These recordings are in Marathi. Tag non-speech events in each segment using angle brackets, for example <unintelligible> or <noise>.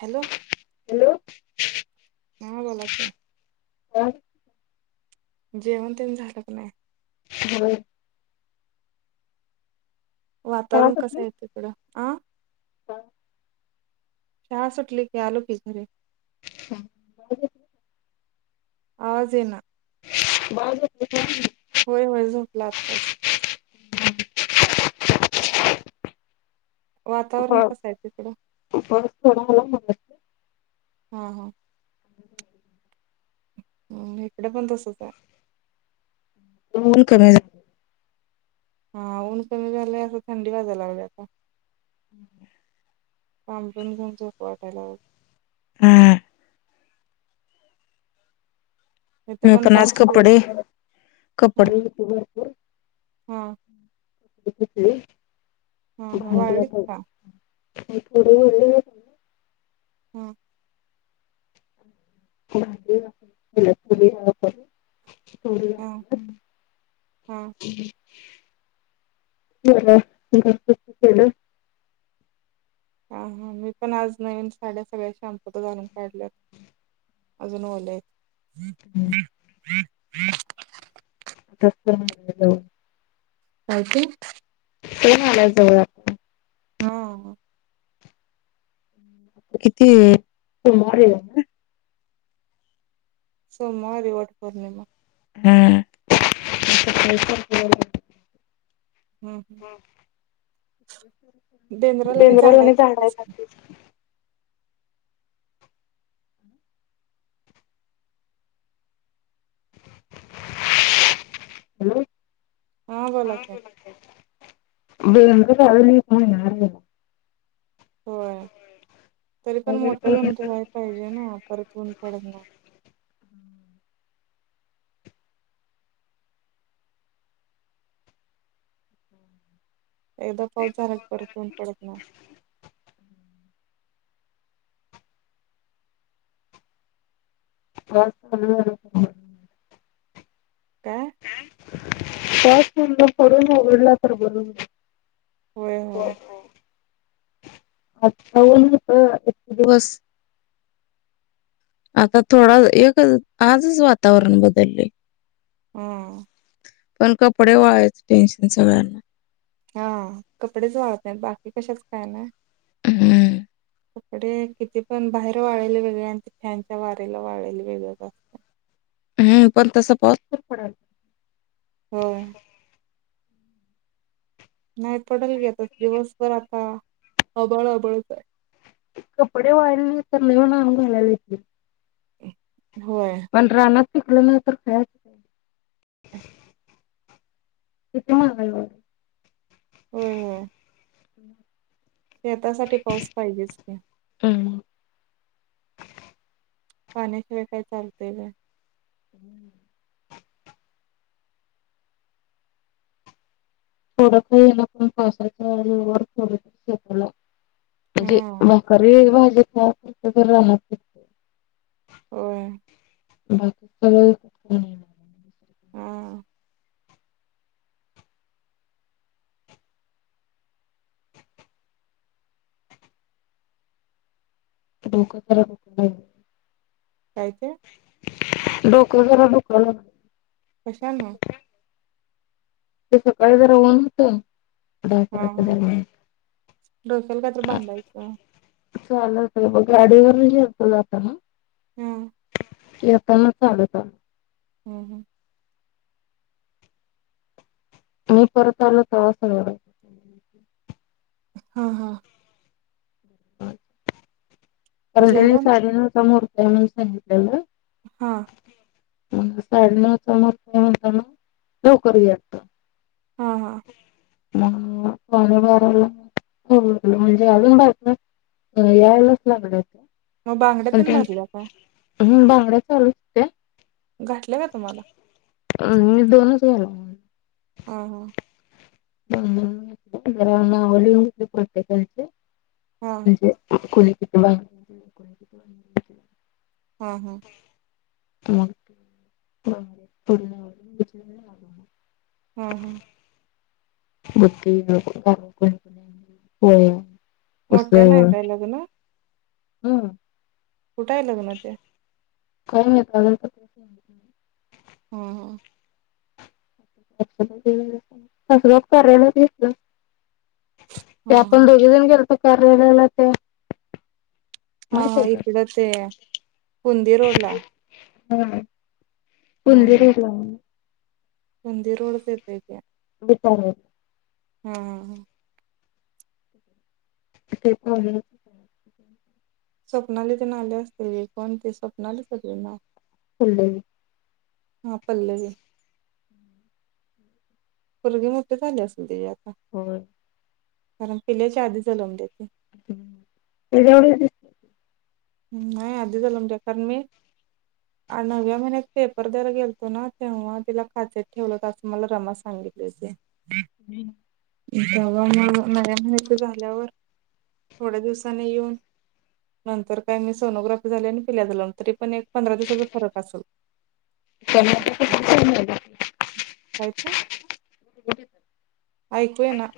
हॅलो. हॅलो. हा बोला की. <unintelligible> जेवण तेनी झाल क नाई? हो. वातावरण कसं आहे तिकड? <unintelligible> शाळा सुटली की. आलो की घरी. आवाज येना. <unintelligible> होय होय झोपला आत्ताच. वातावरण कसं आहे तिकडं <unintelligible> हा हा. हम्म इकडे पण तसच आहे. <unintelligible> हा. ऊन कमी झालंय. आता थंडी वाजायला लागल्या आता. पांगरून घेऊन झोपू वाटाय लागलाय. हा इथं मी पण आज पाऊस सुरू आहे कपडे, हा कपडे <unintelligible> हा <unintelligible> हा हा वाळलीत का? पुढे ओली येत. हम्. <unintelligible> हा हा होय. <unintelligible> हा हा. मी पण आज नवीन साड्या सगळ्या शाम्पूत घालून काढल्यात. अजून ओल्या येत. हम्म. <unintelligible> <unintelligible> काय ते? सण आलाय जवळ आता हा. <unintelligible> सोमवारी वटपोर्णिमा. हम <unintelligible> हम्म. बेंद्राला आणि झाडाय <unintelligible> हॅलो. हा बोला की. <unintelligible> होय तरी पण <unintelligible> एकदा पाऊस झाला की परत ऊन पडत नाही. पा <inaudible> काय <unintelligible> होय होय होय होय आच बोलत एक दिवस आता थोडा एक आजच वातावरण बदललय हम्म पण कपडे व् टेन्शन सगळ्यांना हा कपडेच वाळत नाहीत बाकी कशाच काय नाही हम्म कपडे किती पण बाहेर वाळलेलले वेगळे आणि ते फॅनच्या वारेला वाढल वेगळं जास्त हम्म पण तसं पाऊस पण पडायला हो नाही पडल की आता दिवसभर आता आभाळ आभाळच हाय कपडे वाळले नाहीत तर नवीन आणून घालायला येतील ह <inaudible> पण रानात पिकलं नाही तर खायचं काय किती महागाई वाढली होय होय <inaudible> शेतासाठी पाऊस पाहिजेच की वाढली पाण्याशिवाय काय चालतय होय <inaudible> <inaudible> म्हणजे हा भाकरी <unintelligible> होय बाकी <unintelligible> हा <unintelligible> काय ते डोक जरा दुखायला लागलय कशामुळे ते सकाळी जरा ऊन होतं दहा हा अकराच्या हा दरम्यान डोक्याला कायतर बांधायच चालत म गाडीवर गेलतो जाताना हम्म येताना चालत आलो हम्म हम्म मी परत आला तसा <unintelligible> हा हा <unintelligible> जेवण? आहे म्हणून सांगितलेला हा म साडे नचा म म्हणताना लवकरटत <unintelligible> हा हा ह पाणी वारला <unintelligible> हो म्हणजे अजून बायका यायलाच लागणार मग बांगड्या तेन भरल्या आता हम् बांगडा चालूच त्या घटल्या काय तुम्हाला अ मी दोनच गेलो हा हा ह ना वतेचे हा म्हणजे कोणी किती बगणी कोणी किती ह, ह <inaudible> ह, ह बकीकी कोणी कोणी होय मोठ्यान हाय काय लग्न हम्म कुठंय लग्न ते <unintelligible> ह, ह <inaudible> ते हा हा आपण दोघेजण गेलतो कार्यालयाला ते हा, माहित हा आहे का? इकड ते कुंदी रोड ला हा कुंदी रोडला कुंदी रोडच येतय ते <unintelligible> ह, ह, ह ते प स्वप्नाली तेन आले असतील की कोन ते स्वप्नालीच ना तिझं नाव ले हा पल्लवी पुरगी मोठी झाली असल तिजी आता होय कारण पिल्याच्या आधी जलमल्या ती तेजा एवढीच दिस नाही आधी जलमल्या कारण मी नव्या महिन्यात पेपर दर गेलतो ना तेव्हा तिला काचेत ठेवलं असं मला रमा सांग <inaudible> <inaudible> जवा मग मला माहित झाल्यावर थोड्या दिवसानी येऊन नंतर काय मी सोनोग्राफी झाली आणि पिल्या झाल तरी पण एक पंधरा दिवसाचा फरक असेल हो <inaudible> ऐकू ये ना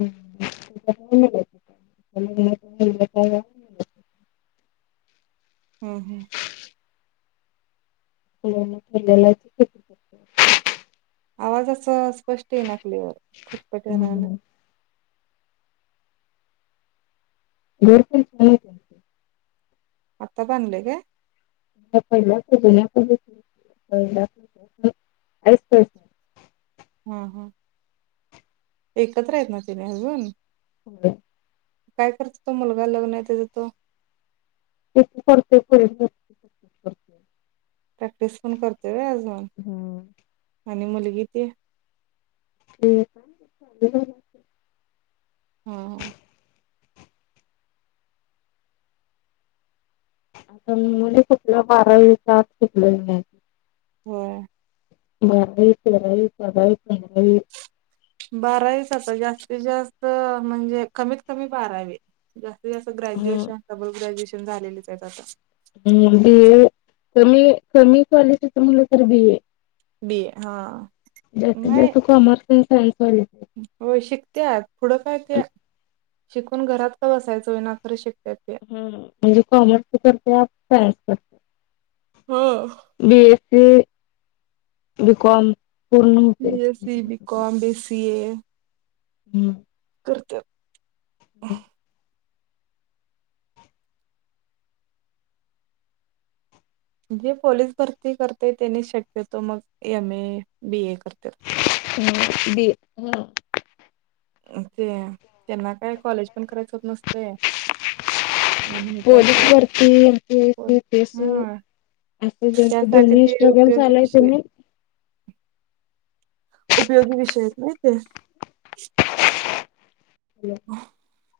ह कच्चीमटर आणि संध्याकाळला ह, ह hello miss Sejal I speak आवाज असं स्पष्ट येना क्लिवर खटपट हम्म. व्हाय लागलय घडतील ते आता बांधलंय काय आता पहिलाचं डीसिजन तुझं <unintelligible> ह, ह एकत्र आहेत ना त्यनी अजुन <unintelligible> काय करतो तो मुलगा लग्न आहे त्याच तो तेज ते करतय करुदे प्रॅक्टिस पण करतोय होय अजुन हम्म आणि मुलगी ती ठीक <unintelligible> हा हा आता मिळूदे कुटलं बारा दिवसात सुटलंय घर होय मळे तरल कडळ तरल <unintelligible> बारावीचं असल जास्तीत जास्त म्हणजे कमीत कमी बारावीत जास्तीतजास्त हा ग्रॅज्युएशन डबल ग्रॅज्युएशन झालेलेचं आहेत आता आणि मुलगी ए कमी कमी कॉलेटीच मुलं म्हंटल तर बीए बीए हा नाही तर सॉरी सॉरी होय शिकतेय पुढं काय ते शिकून घरात का बसायचं होय ना खरं शिक हम्म म्हणजे कॉमर्स करत्या का सायन्स करत्या हो बीएस्सी, बिकॉम पूर्ण होते सीए <unintelligible> हम्म करत्यात जे पोलीस भरती करते त्यांनी शक्यतो मग एमए, बीए बीए हम्म ते त्यांना काय कॉलेज पण करायचं होत नसतय आणि त्यात पोलीस भरती, एमपिएसी, बोल युपिएसी हा असं ज्यांचं त्यासाठी दोन्ही ते स्ट्रगल उपयोगी चालू आहे विषय त्यांनी उपयोगी विषय आहेत नाही ते <unintelligible>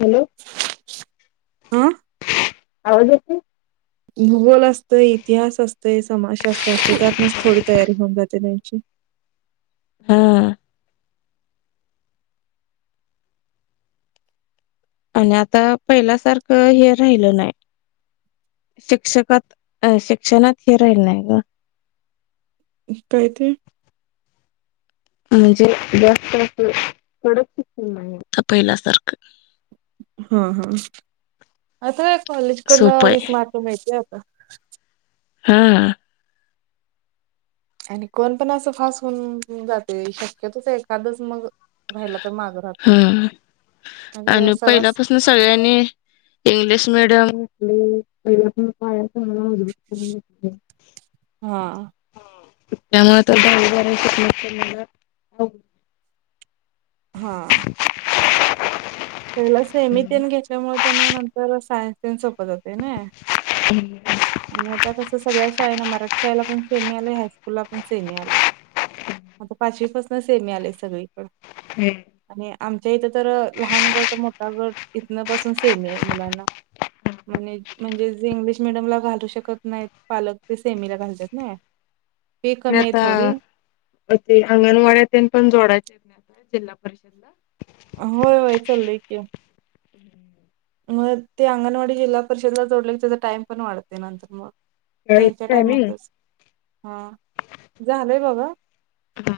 हॅलो आ आवाज येतोय भूगोल असतंय, इतिहास असतय, समाजशास्त्र असतय त्यातनच थोडी तयारी होऊन जाते नाही <unintelligible> हा आणि आता पहिल्यासारखं हे राहिलं नाही शिक्षकात अ शिक्षणात हे राहिल नाही गं काय ते म्हणजे जास्त असं कडक शिक्षण नाहीये आता पहिल्यासारखं हम्म हम्म आता काय कॉलेज सोपं कडनं आहे वीस मार्क मिळत्यात हो हा आणि कोण पण असं फास होऊन जाते शक्यतच एखादंच मग राहिला तर माग राहते नाहीतर आणि सर्रास पहिल्यापासून सगळ्यांनी इंग्लिश मिडियम म पहिला पण का हा हम मुळे तर जाराय श <inaudible> हा पहिलं सेमी घेतल्यामुळे त्यांना नंतर सायन्सन सोपत जात ते ना आणि आता कसं सगळ्या शाळे ना मराठी शाळेला पण सेमी आले हायस्कूल ला पण सेमी आले आता पाचवीपसून सेमी आले सगळी आणि आमच्या इथं तर लहान गट मोठा गट इथन पासून सेम आहे मुलांना म्हण म्हणजे जे इंग्लिश मिडियमला घालू शकत नाहीत फी आणि कमी आहे थोडी आता ते अंगणवाड्यात पण जोडाय जिल्हा परिषदला होय होय चाललंय की <unintelligible> मग ते अंगणवाडी जिल्हा परिषदला जोडले की त्याचा टाइम पण वाढतय नंतर मग त्यावेळी त्यांच्या टायमिंग टाइमातच हा झालंय बाबा हा